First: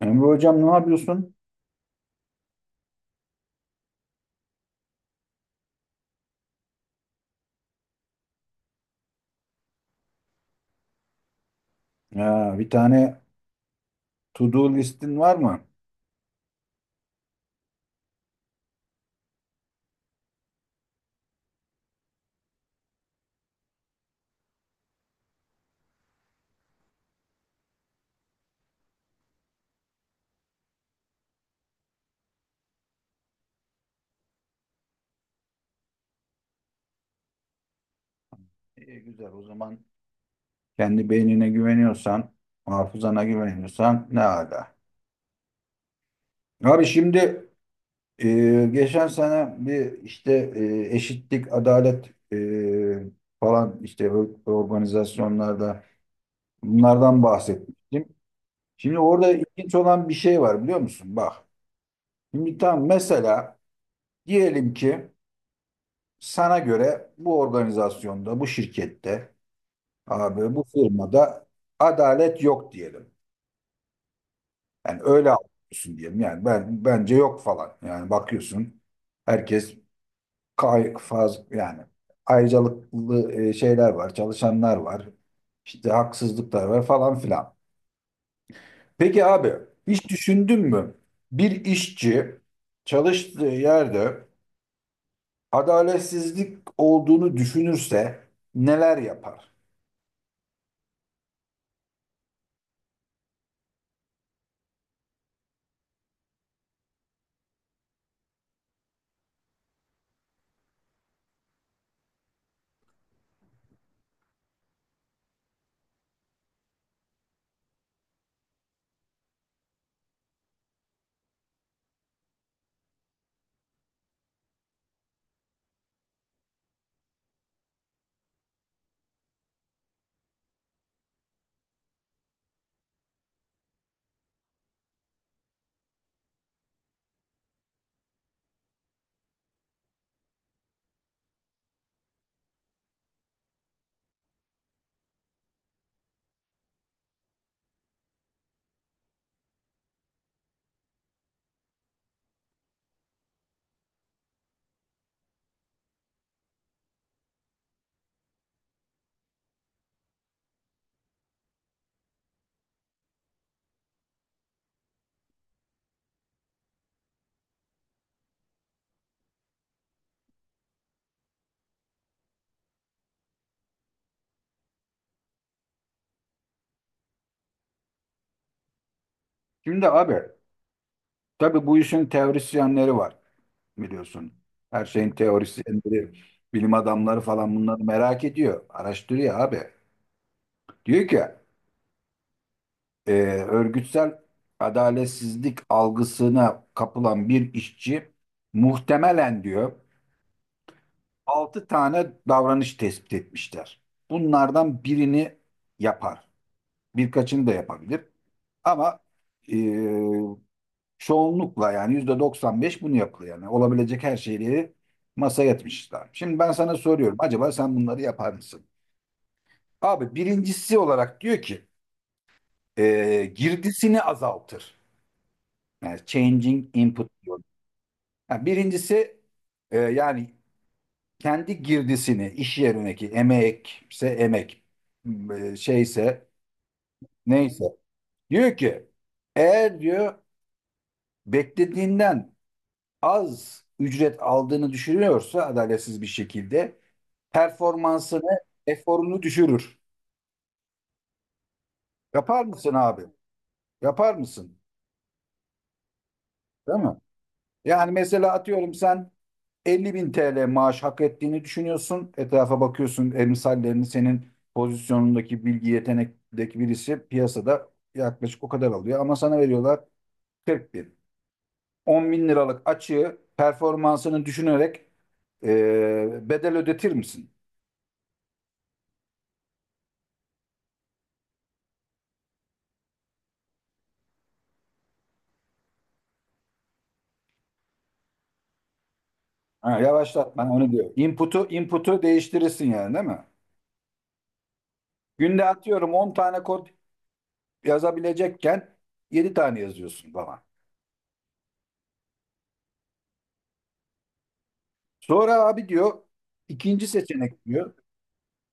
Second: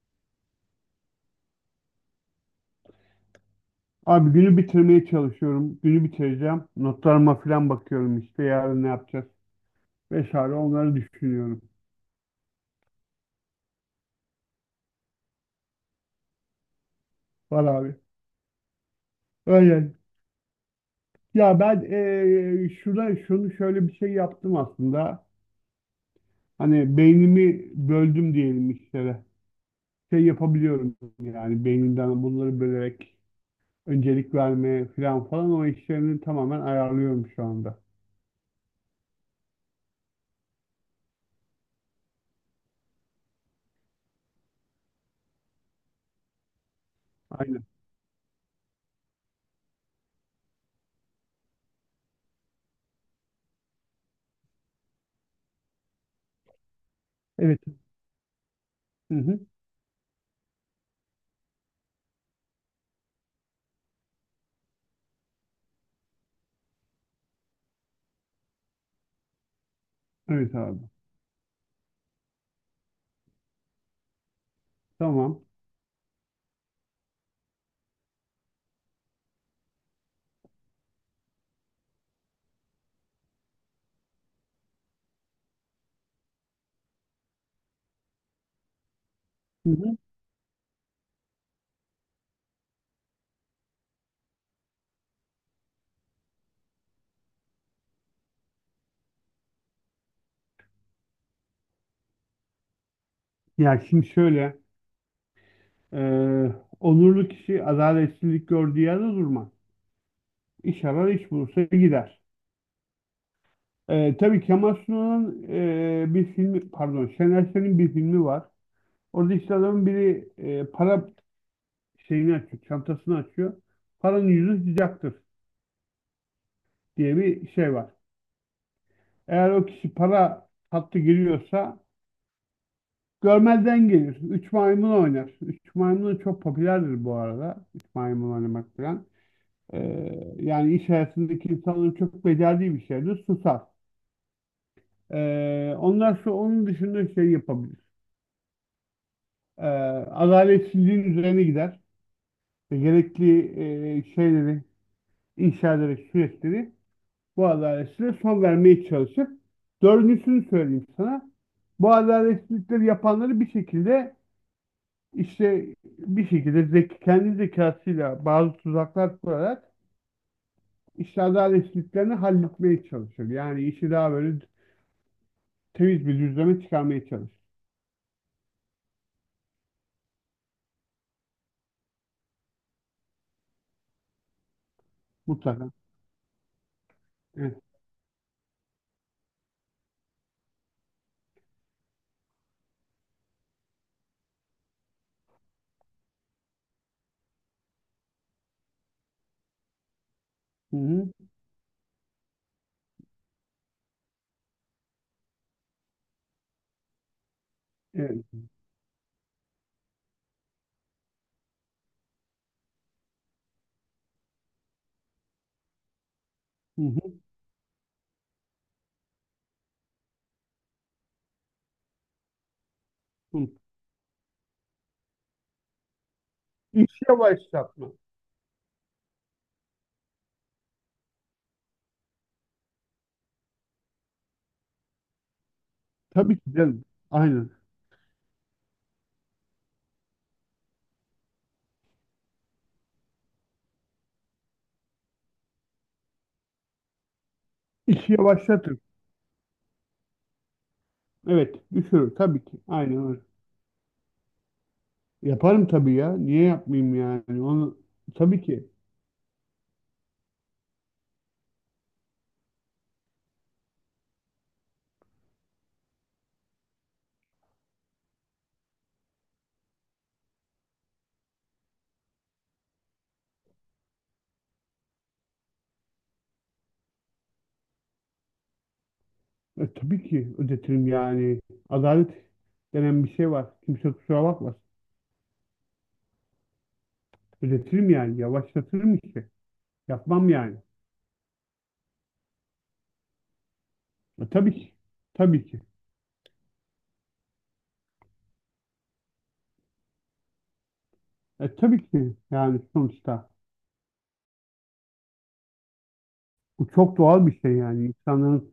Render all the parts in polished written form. Emre hocam, ne yapıyorsun? Abi günü bitirmeye çalışıyorum. Günü bitireceğim. Notlarıma falan bakıyorum, işte yarın ne yapacağız vesaire onları düşünüyorum. Ya, bir tane to do listin var mı? Var abi. Öyle. Ya ben şurada şunu şöyle bir şey yaptım aslında. Hani beynimi böldüm diyelim işlere. Şey yapabiliyorum yani beynimden bunları bölerek öncelik vermeye falan falan, o işlerini tamamen ayarlıyorum şu anda. İyi, güzel o zaman, kendi beynine güveniyorsan, hafızana güveniyorsan ne ala. Abi şimdi Aynen. Geçen sene bir işte eşitlik, adalet, falan işte organizasyonlarda bunlardan Evet. bahsetmiştim. Şimdi Hı orada hı. ilginç olan bir şey var, biliyor musun? Bak, şimdi tam mesela diyelim ki sana göre bu organizasyonda, bu şirkette, abi Evet bu abi. firmada adalet yok diyelim. Yani öyle Tamam. anlıyorsun diyelim. Yani ben, bence yok falan. Yani bakıyorsun herkes kay faz yani ayrıcalıklı şeyler var, çalışanlar var. İşte haksızlıklar var falan filan. Peki abi, Hı hı. hiç düşündün mü? Bir işçi çalıştığı yerde adaletsizlik olduğunu düşünürse neler yapar? Ya şimdi şöyle. Ee, Onurlu kişi adaletsizlik gördüğü yerde durmaz. İş arar, iş bulursa gider. Tabii Kemal Sunal'ın bir filmi, pardon Şener Şen'in bir filmi var. Orada işte adamın biri para şeyini açıyor, çantasını açıyor. Paranın yüzü sıcaktır diye bir şey var. Eğer o kişi para hattı giriyorsa görmezden gelir. Üç maymun oynar. Üç maymun çok popülerdir bu arada. Üç maymun oynamak falan. Yani iş hayatındaki insanların çok becerdiği bir şeydir. Susar. Onlar şu, onun dışında şey yapabilir. Ee, Adaletsizliğin üzerine gider. Ve gerekli şeyleri inşa ederek süreçleri bu adaletsizliğe son vermeye çalışır. Dördüncüsünü söyleyeyim sana. Bu adaletsizlikleri yapanları bir şekilde işte bir şekilde kendi zekasıyla bazı tuzaklar kurarak işte adaletsizliklerini halletmeye çalışır. Yani işi daha böyle temiz bir düzleme çıkarmaya çalış. Şimdi abi, tabii bu işin teorisyenleri var, biliyorsun. Her şeyin Mutlaka. teorisyenleri, bilim adamları falan Evet. bunları merak ediyor. Araştırıyor abi. Diyor ki e, örgütsel adaletsizlik algısına kapılan bir işçi muhtemelen diyor, Hı hı. 6 tane davranış tespit etmişler. Bunlardan birini yapar. Birkaçını da yapabilir. Evet. Ama e, çoğunlukla, yani %95 bunu yapıyor yani. Olabilecek her şeyi masaya yatmışlar. Şimdi ben sana Hı hı. soruyorum. Acaba sen bunları yapar mısın? Abi, birincisi olarak diyor ki Hı. girdisini azaltır. Yani changing İş input diyor. yavaşlatma. Yani birincisi, yani kendi girdisini, iş yerindeki emekse emek, şeyse Tabii ki canım. Aynen. neyse. Diyor ki eğer diyor beklediğinden az ücret aldığını düşünüyorsa adaletsiz bir şekilde İşi performansını, yavaşlatır. eforunu düşürür. Evet. Düşürür. Yapar Tabii ki. mısın abi? Aynen öyle. Yapar mısın? Yaparım tabii ya. Niye Değil yapmayayım mi? yani? Onu Yani mesela tabii ki. atıyorum, sen 50 bin TL maaş hak ettiğini düşünüyorsun. Etrafa bakıyorsun, emsallerini, senin pozisyonundaki bilgi yetenekteki birisi piyasada yaklaşık o kadar alıyor. Ama sana veriyorlar 40 bin. 10 bin liralık açığı performansını düşünerek bedel ödetir misin? E, tabii ki ödetirim yani. Adalet denen bir şey var. Kimse kusura bakmasın. Ödetirim yani. Yavaşlatırım işte. Ha, Yapmam yavaşlat. Ben yani. onu diyor. Input'u değiştirirsin yani, değil mi? E, tabii ki. Günde Tabii ki. atıyorum 10 tane kod yazabilecekken 7 tane yazıyorsun falan. E, tabii ki yani sonuçta. Sonra abi diyor Bu ikinci çok doğal bir seçenek şey diyor. yani. İnsanların.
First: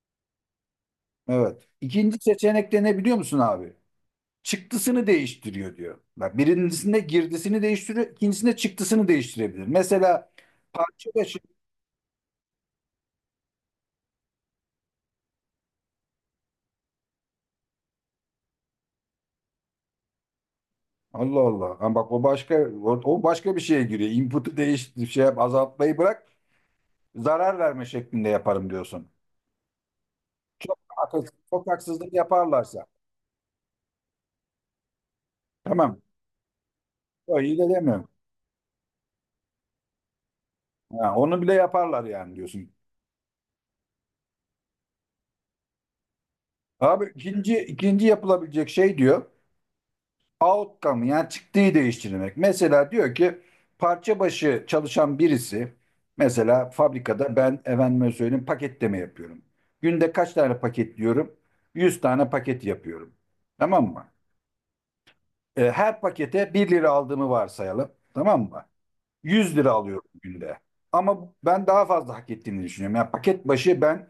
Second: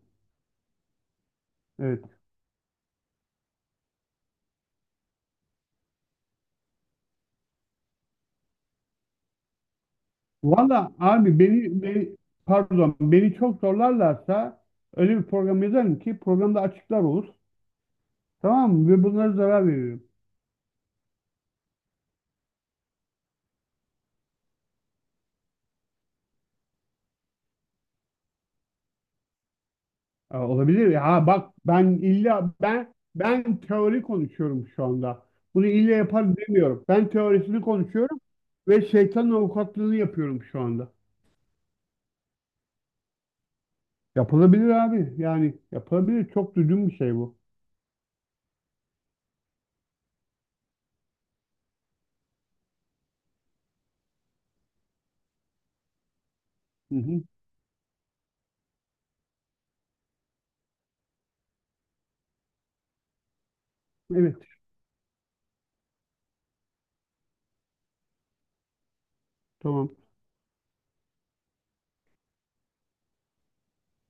Evet. Evet. İkinci seçenekte ne, biliyor musun abi? Çıktısını değiştiriyor diyor. Bak, birincisinde girdisini değiştiriyor, ikincisinde çıktısını değiştirebilir. Mesela Valla parça başı. abi beni, beni pardon, beni çok zorlarlarsa öyle bir program yazarım ki programda açıklar olur. Tamam mı? Ve bunlara zarar veririm. Allah Allah. Ha bak, o başka, o başka bir şeye giriyor. Input'u değiştir şey yap, azaltmayı bırak. Zarar verme şeklinde yaparım diyorsun. Aa, Çok, olabilir ya. Ha, bak, çok ben haksızlık illa yaparlarsa. ben teori konuşuyorum şu anda. Bunu illa Tamam. yapar demiyorum. Ben O iyi teorisini de demiyorum. konuşuyorum ve şeytanın avukatlığını yapıyorum şu anda. Ha, onu bile yaparlar yani diyorsun. Yapılabilir abi. Yani yapılabilir. Çok düzgün bir Abi, şey bu. ikinci yapılabilecek şey diyor. Outcome yani çıktığı değiştirmek. Mesela diyor ki parça başı çalışan birisi, mesela Hı hı. fabrikada ben efendime söyleyeyim paketleme yapıyorum. Günde kaç tane paketliyorum? 100 tane paket yapıyorum. Tamam mı? Evet. E, her pakete bir lira aldığımı varsayalım. Tamam mı? 100 lira Tamam. alıyorum günde. Ama ben daha fazla hak ettiğini düşünüyorum. Yani paket başı ben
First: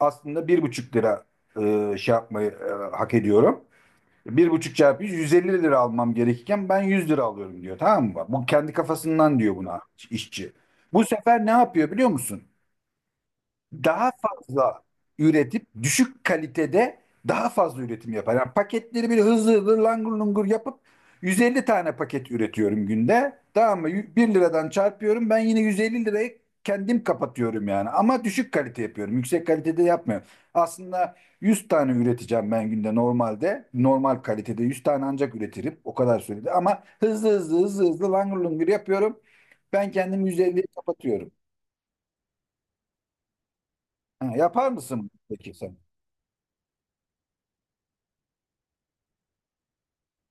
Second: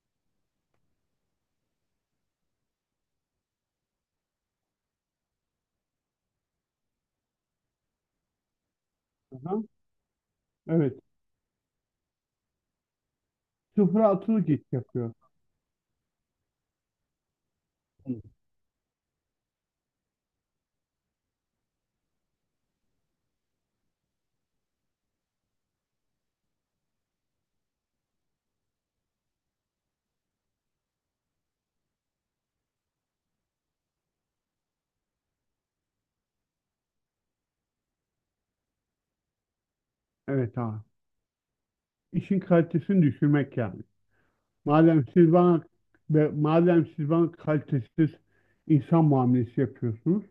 aslında bir buçuk lira şey yapmayı, hak ediyorum. Bir buçuk çarpı 100, 150 lira almam gerekirken ben 100 lira alıyorum diyor. Tamam mı? Bu kendi kafasından diyor Aha. buna işçi. Evet. Bu sefer ne yapıyor biliyor musun? Sıfıra Daha atılık iş fazla yapıyor. üretip düşük kalitede daha fazla üretim Hı. yapar. Yani paketleri bir hızlı hızlı langur lungur yapıp 150 tane paket üretiyorum günde. Tamam mı? 1 liradan çarpıyorum. Ben yine 150 lirayı kendim kapatıyorum yani. Ama düşük kalite yapıyorum. Yüksek kalitede yapmıyorum. Aslında 100 tane üreteceğim ben günde normalde. Normal kalitede 100 tane ancak üretirim. O kadar sürede. Ama hızlı hızlı langur lungur yapıyorum. Ben kendim Evet 150'yi abi. kapatıyorum. İşin kalitesini düşürmek yani. Ha, yapar Madem mısın siz peki bana sen? ve madem siz bana kalitesiz insan muamelesi yapıyorsunuz,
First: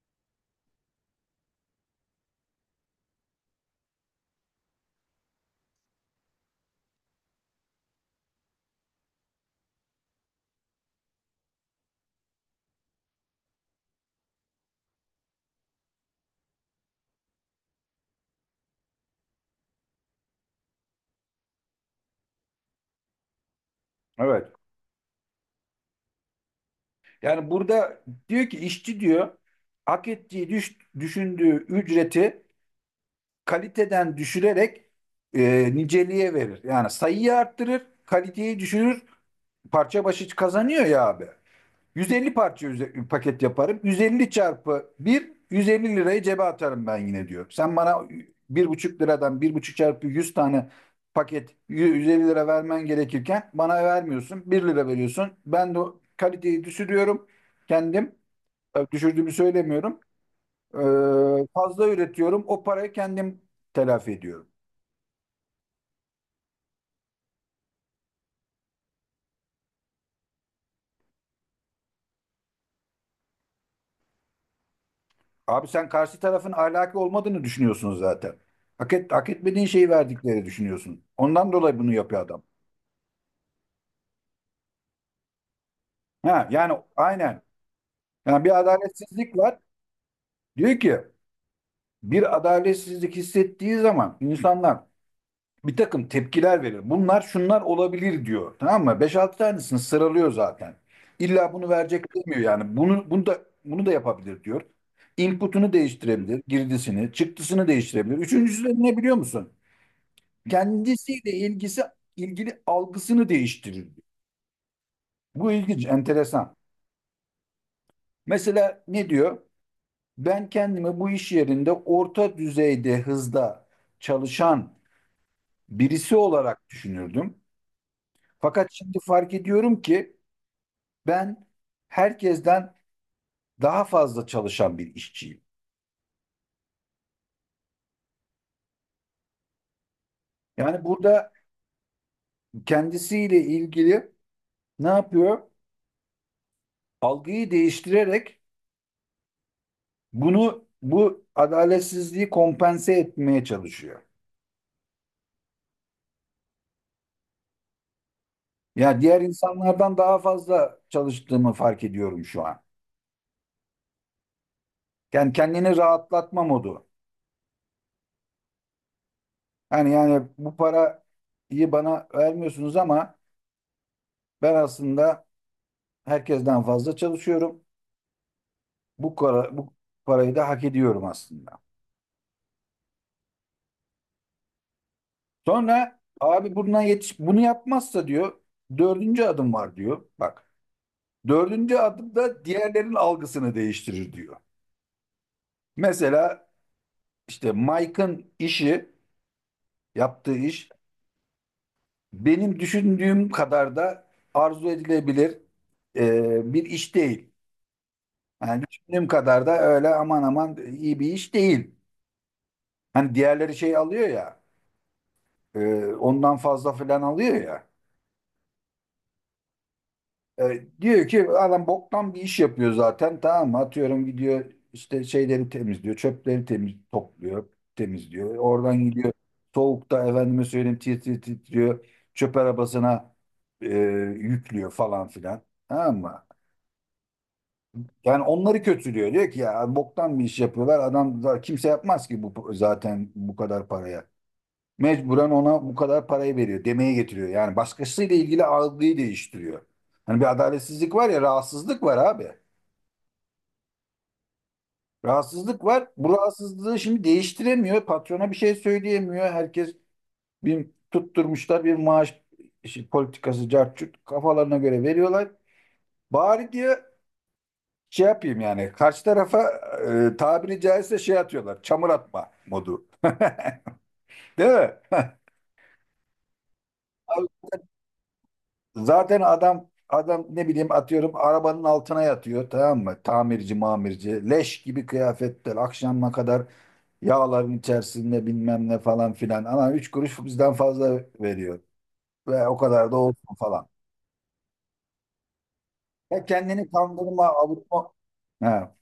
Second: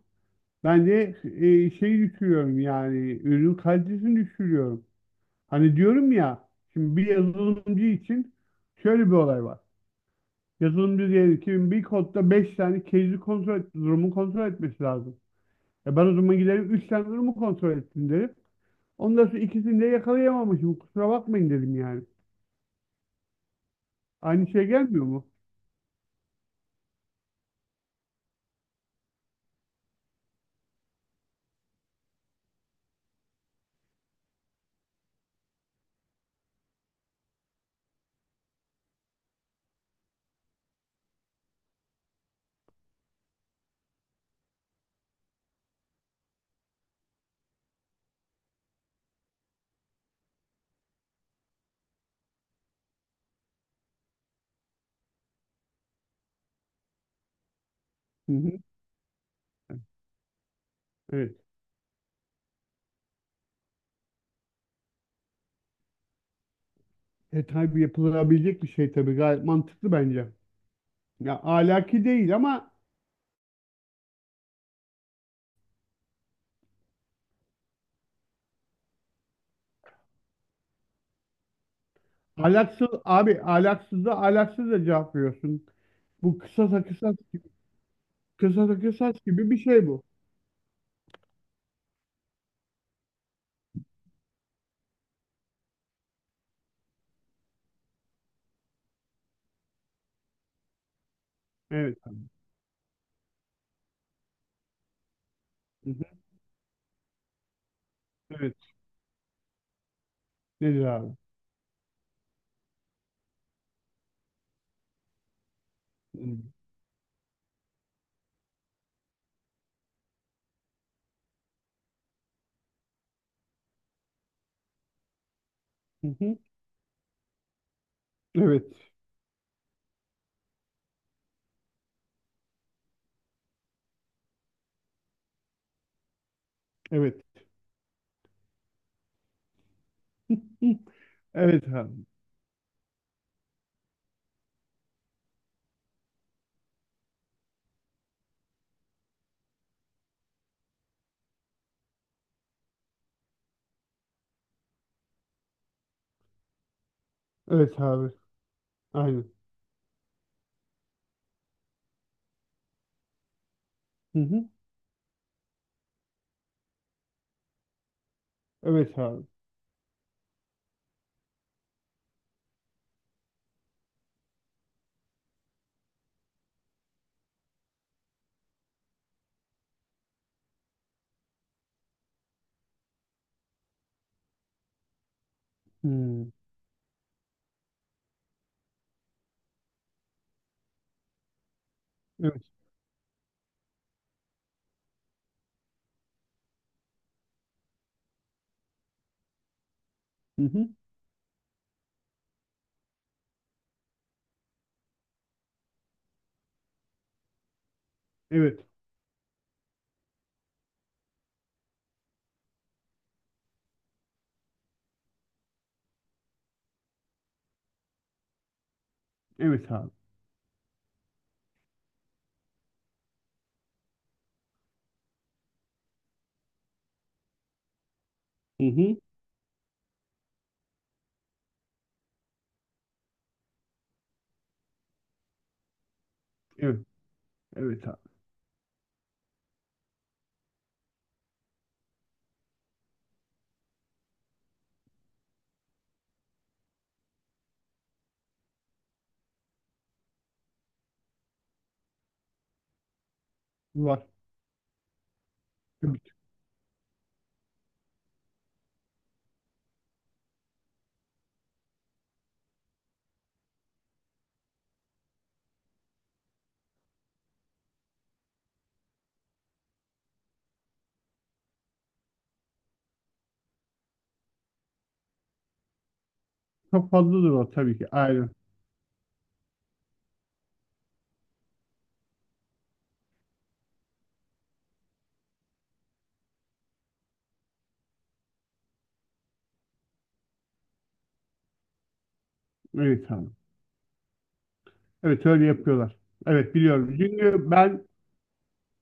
ben de şeyi düşürüyorum yani, ürün kalitesini düşürüyorum. Hani diyorum ya, şimdi bir yazılımcı için şöyle bir olay var. Yazılımcı diyelim ki bir kodda 5 tane case'i kontrol et, durumu kontrol etmesi lazım. E ben o zaman giderim 3 tane durumu kontrol ettim derim. Ondan sonra ikisini de yakalayamamışım. Kusura bakmayın dedim yani. Aynı Evet. şey gelmiyor mu? Yani burada diyor ki işçi diyor hak ettiği düşündüğü ücreti kaliteden düşürerek niceliğe verir. Yani sayıyı arttırır, kaliteyi düşürür, parça başı kazanıyor ya abi. 150 parça paket yaparım. 150 çarpı 1, 150 lirayı cebe atarım ben yine diyor. Sen bana bir buçuk liradan bir buçuk çarpı 100 tane paket 150 lira vermen gerekirken bana vermiyorsun. Bir lira veriyorsun. Ben de o kaliteyi düşürüyorum kendim. Hı hı. Düşürdüğümü söylemiyorum. Evet. Fazla üretiyorum. O parayı kendim telafi ediyorum. E tabii, yapılabilecek bir şey, tabii gayet mantıklı bence. Ya ahlaki değil ama Abi, sen karşı tarafın ahlaki olmadığını düşünüyorsun zaten. Hak, et, hak etmediğin şeyi verdikleri düşünüyorsun. Ondan dolayı bunu yapıyor adam. ahlaksız abi, ahlaksız da cevap veriyorsun. Bu Ha, yani kısasa kısas aynen. gibi, Yani bir kısasa kısas adaletsizlik gibi bir var. şey bu. Diyor ki bir adaletsizlik hissettiği zaman insanlar bir takım tepkiler verir. Bunlar şunlar olabilir diyor. Tamam mı? 5-6 tanesini sıralıyor zaten. İlla bunu verecek Evet abi. demiyor yani. Bunu, bunu da bunu da yapabilir diyor. Input'unu Hı hı. değiştirebilir, girdisini, çıktısını değiştirebilir. Evet. Üçüncüsü de ne, biliyor musun? Nedir abi? Kendisiyle ilgisi ilgili algısını değiştirir diyor. Bu ilginç, Hı enteresan. Mesela ne diyor? Ben kendimi bu iş yerinde orta düzeyde hızda çalışan birisi hı. olarak düşünürdüm. Fakat Evet. şimdi fark ediyorum ki ben herkesten daha fazla çalışan bir işçiyim. Evet. Hı. Yani burada Evet abi. kendisiyle ilgili ne yapıyor? Algıyı değiştirerek bunu, bu adaletsizliği kompense etmeye çalışıyor. Evet abi. Ya diğer Aynen. insanlardan daha fazla çalıştığımı fark ediyorum şu an. Hı hı. Yani kendini rahatlatma modu. Evet abi. Hani yani bu parayı bana vermiyorsunuz ama ben aslında herkesten fazla çalışıyorum. Bu, para, bu parayı da hak ediyorum aslında. Sonra Hı. abi bundan yetiş bunu yapmazsa diyor dördüncü adım var diyor. Bak, dördüncü adım da Evet. diğerlerin algısını değiştirir diyor. Mesela işte Mike'ın işi, yaptığı Hı iş hı. benim düşündüğüm kadar da arzu edilebilir bir iş değil. Evet. Yani düşündüğüm kadar da öyle aman aman iyi bir iş değil. Hani diğerleri şey alıyor ya, ondan fazla falan alıyor ya. Evet abi. E, diyor ki adam boktan bir iş yapıyor zaten, tamam mı? Atıyorum gidiyor işte şeyleri temizliyor, çöpleri temiz topluyor, temizliyor. Hı Oradan hı. gidiyor soğukta efendime söyleyeyim titriyor, titriyor. Çöp arabasına e, yüklüyor falan filan. Tamam mı? Evet. Evet abi. Yani onları kötülüyor. Diyor ki ya boktan bir iş yapıyorlar. Kimse yapmaz ki bu zaten, bu kadar paraya. Mecburen ona bu kadar parayı veriyor, demeye getiriyor. Yani başkasıyla ilgili algıyı değiştiriyor. Hani bir adaletsizlik var ya, rahatsızlık var abi. Var. Rahatsızlık var. Tabii ki. Bu rahatsızlığı şimdi değiştiremiyor. Patrona bir şey söyleyemiyor. Herkes bir tutturmuşlar bir maaş işi, politikası cart curt kafalarına göre veriyorlar. Bari diyor şey yapayım yani karşı tarafa tabiri caizse şey atıyorlar. Çamur atma modu. Değil mi? Çok fazladır o tabii ki. Aynen. Zaten adam, adam ne bileyim atıyorum arabanın altına yatıyor, tamam mı? Tamirci mamirci leş gibi kıyafetler, akşama kadar yağların içerisinde bilmem ne falan filan. Ama üç kuruş bizden fazla veriyor ve o kadar da Evet abi. olsun falan. Evet, öyle yapıyorlar. Ya Evet, kendini biliyorum. kandırma, Çünkü ben avutma. He.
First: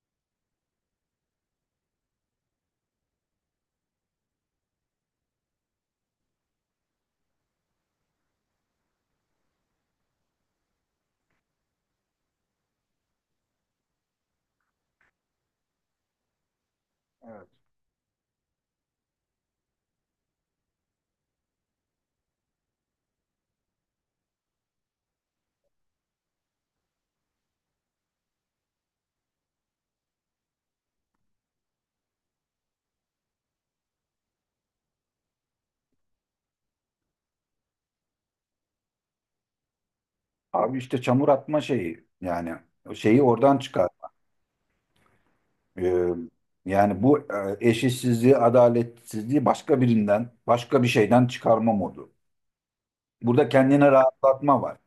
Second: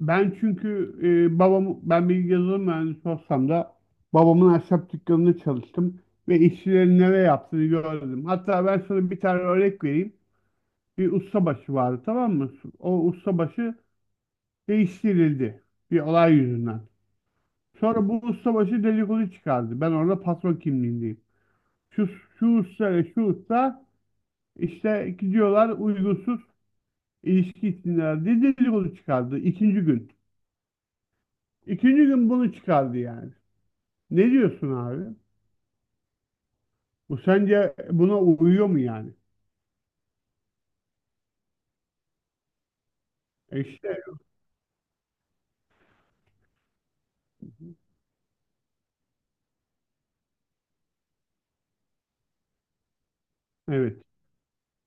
ben çünkü babam, ben bir yazılım mühendisi olsam da babamın ahşap dükkanında çalıştım ve işçilerin neler yaptığını gördüm. Hatta ben sana bir tane örnek vereyim. Bir ustabaşı vardı, tamam mı? O ustabaşı değiştirildi bir olay yüzünden. Evet. Sonra bu ustabaşı dedikodu çıkardı. Ben orada patron kimliğindeyim. Şu, şu usta ile şu usta İşte gidiyorlar, uygunsuz ilişki içindeler diye dedikodu çıkardı ikinci gün. İkinci gün bunu çıkardı yani. Ne diyorsun abi? Bu sence buna uyuyor mu yani? Abi işte çamur atma şeyi yani, o şeyi oradan E çıkar. işte Ee, Yani bu eşitsizliği, adaletsizliği başka birinden, başka bir şeyden çıkarma modu. Burada kendine evet. rahatlatma var.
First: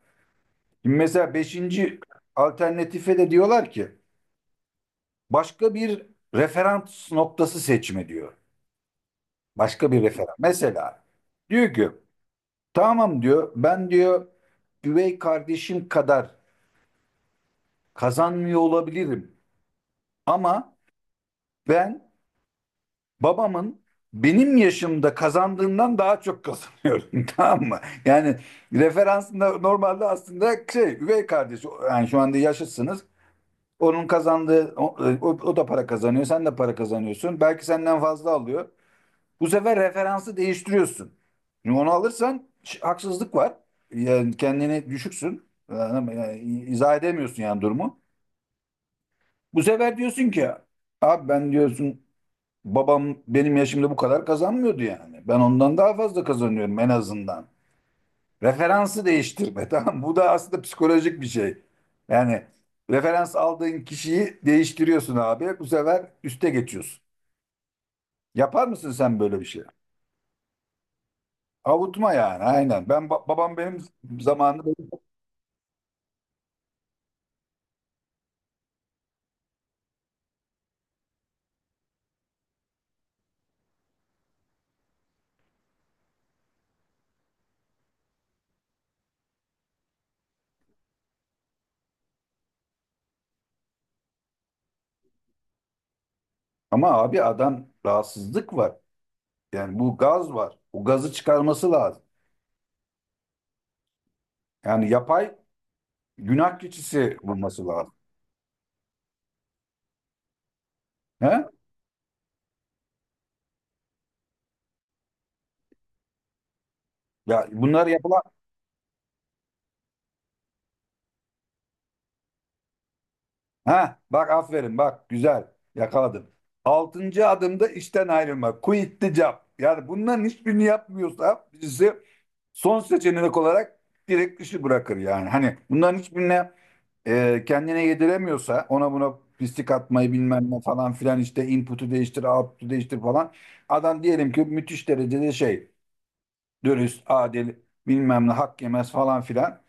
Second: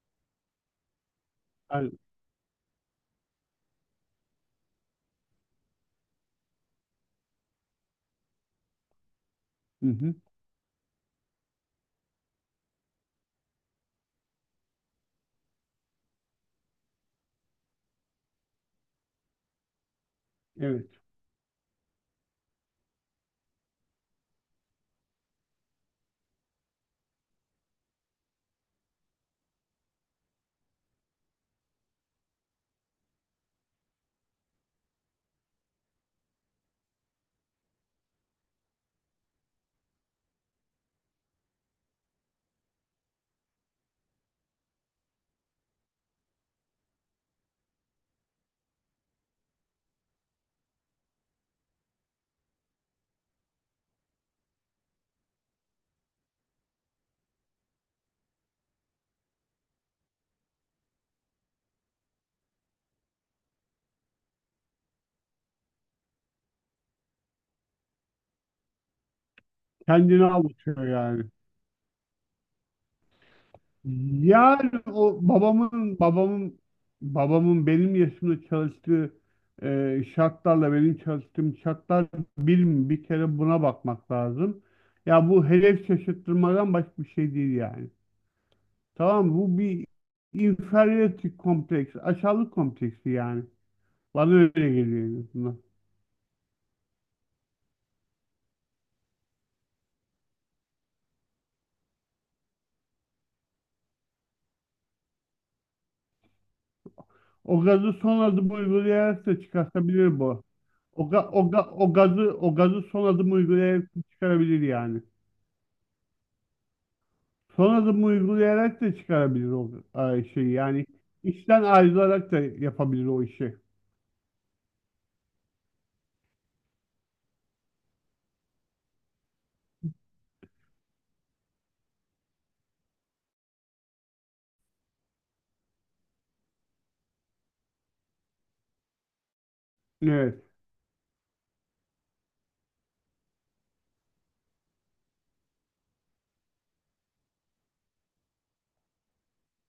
Şimdi mesela Yani, beşinci alternatife de diyorlar ki başka bir referans noktası seçme diyor. hı Başka bir hı, referans. Mesela diyor ki tamam diyor, ben diyor üvey kardeşim kadar kazanmıyor olabilirim ama evet. ben babamın benim yaşımda kazandığından daha çok kazanıyorum tamam mı? Yani referansında normalde aslında şey üvey kardeş, yani şu anda yaşıtsınız. Onun kazandığı, o da para kazanıyor, sen de para kazanıyorsun. Belki senden fazla alıyor. Bu sefer referansı değiştiriyorsun. Şimdi onu alırsan haksızlık var. Yani kendini düşüksün. Yani izah edemiyorsun yani durumu. Bu sefer diyorsun ki abi ben diyorsun babam benim yaşımda bu kadar kazanmıyordu yani. Ben ondan daha fazla kazanıyorum en azından. Referansı değiştirme tamam mı? Bu da aslında psikolojik bir şey. Yani referans aldığın kişiyi değiştiriyorsun abi. Bu sefer üste geçiyorsun. Yapar mısın sen böyle bir şey? Kendini avutuyor yani. Avutma yani, aynen. Ben babam benim zamanında Yani böyle- o babamın benim yaşımda çalıştığı şartlarla benim çalıştığım şartlar bir mi? Bir kere buna bakmak lazım. Ya bu hedef şaşırtmadan başka bir şey değil yani. Tamam, bu bir inferiority kompleksi, aşağılık kompleksi yani. Bana öyle geliyor en azından. ama abi adam rahatsızlık var. Yani bu gaz var. O gazı çıkarması lazım. Yani yapay günah keçisi O bulması gazı lazım. son adım uygulayarak da çıkartabilir bu. He? O gazı son adım uygulayarak da çıkarabilir yani. Ya Son bunlar adım yapılan. uygulayarak da çıkarabilir o şeyi yani. İşten ayrılarak da yapabilir o işi. Ha, bak aferin bak, güzel yakaladın. Altıncı adımda işten ayrılma. Quit the job. Yani bunların hiçbirini yapmıyorsa birisi, son seçenek olarak direkt işi bırakır yani. Hani bunların hiçbirine kendine yediremiyorsa, ona buna pislik atmayı Evet. bilmem ne falan filan, işte input'u değiştir, output'u değiştir falan. Adam diyelim ki müthiş derecede şey, dürüst, adil, bilmem ne, hak yemez falan filan.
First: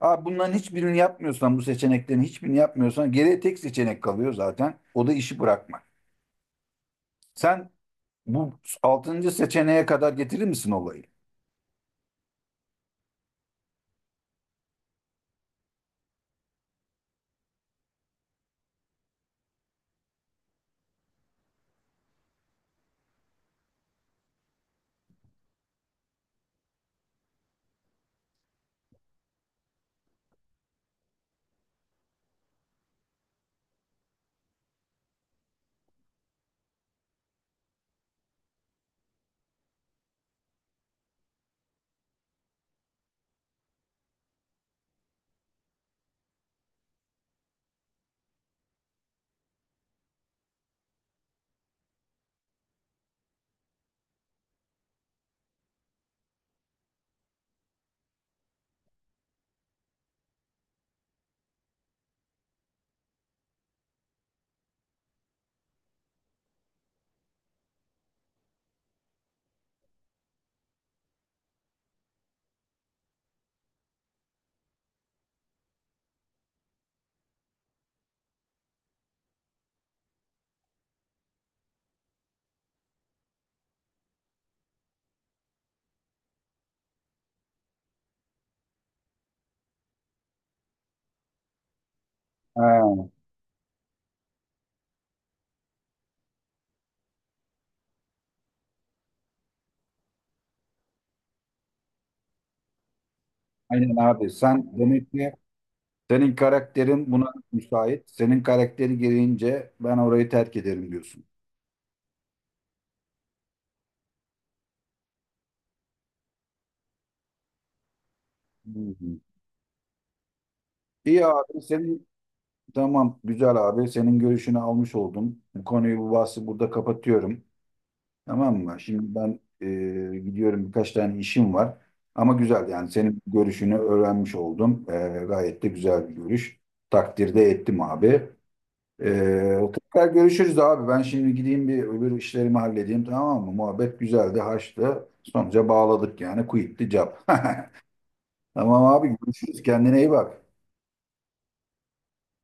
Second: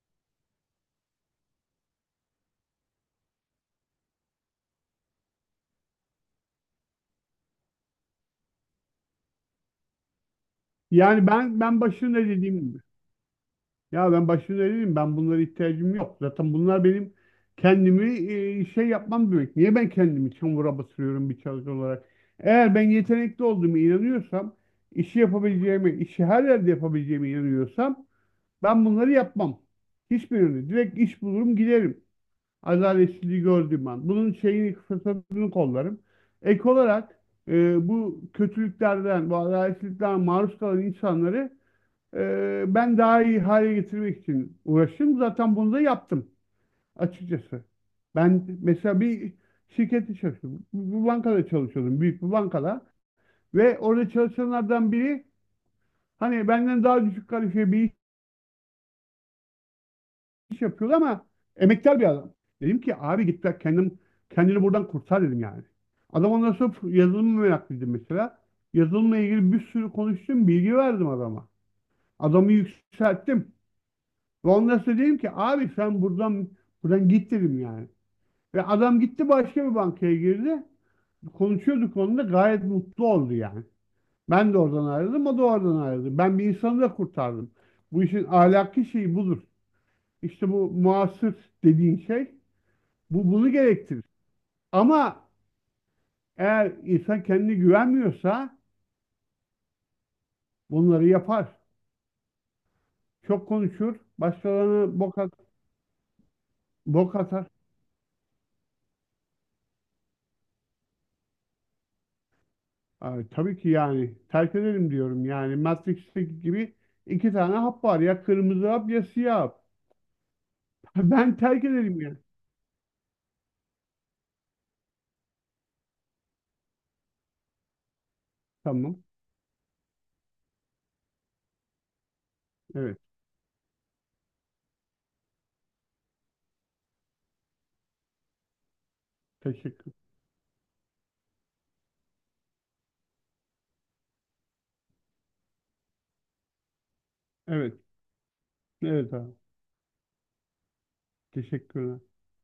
Abi bunların hiçbirini yapmıyorsan, bu seçeneklerin hiçbirini yapmıyorsan geriye tek seçenek kalıyor zaten. O da işi bırakmak. Sen bu altıncı seçeneğe kadar getirir misin olayı? Yani ben başında dediğim gibi. Ya ben başta söyleyeyim, ben bunlara ihtiyacım yok. Zaten bunlar benim kendimi şey yapmam demek. Niye ben kendimi çamura batırıyorum bir çalışan olarak? Eğer ben yetenekli olduğumu inanıyorsam, işi yapabileceğimi, işi her yerde yapabileceğimi inanıyorsam, ben bunları yapmam. Hiçbirini. Direkt iş bulurum, giderim. Adaletsizliği gördüğüm an. Bunun şeyini, fırsatını kollarım. Ek olarak bu kötülüklerden, bu adaletsizlikten maruz kalan insanları ben daha iyi hale getirmek için uğraştım. Zaten bunu da yaptım açıkçası. Ben mesela bir şirkette çalıştım. Bir bankada çalışıyordum. Büyük bir bankada. Ve orada çalışanlardan biri hani benden daha düşük kalifiye bir iş yapıyordu ama emektar bir adam. Dedim ki abi git bak, kendini buradan kurtar dedim yani. Adam ondan sonra yazılım meraklıydı mesela. Yazılımla ilgili bir sürü konuştum, bilgi verdim adama. Adamı yükselttim. Ve ondan sonra dedim ki abi sen buradan git dedim yani. Ve adam gitti, başka bir bankaya girdi. Konuşuyorduk onunla, gayet mutlu oldu yani. Ben de oradan ayrıldım, o da oradan ayrıldı. Ben bir insanı da kurtardım. Bu işin ahlaki şeyi budur. İşte bu muasır dediğin şey, Ha, bunu gerektirir. Ama eğer insan kendine güvenmiyorsa bunları yapar. Çok aynen konuşur, abi. Sen başkalarına demek bok ki, at- senin karakterin bok buna atar. müsait. Senin karakteri gereğince ben orayı terk ederim diyorsun. Ay, tabii ki yani, terk edelim diyorum. Yani Matrix'teki gibi iki tane hap var. Ya kırmızı Hı hap ya hı. siyah hap. İyi Ben abi, terk ederim senin yani. tamam, güzel abi, senin görüşünü almış oldum. Bu konuyu, bu bahsi burada kapatıyorum. Tamam mı? Tamam. Şimdi ben gidiyorum, birkaç tane işim var. Ama güzel yani, Evet. senin görüşünü öğrenmiş oldum. E, gayet de güzel bir görüş. Takdirde ettim abi. E, Teşekkür. tekrar görüşürüz abi. Ben şimdi gideyim bir, öbür işlerimi halledeyim, tamam mı? Muhabbet güzeldi, haçtı. Sonuca bağladık yani. Quit the job. Evet. Tamam Evet abi, abi. görüşürüz. Kendine iyi bak. Teşekkürler.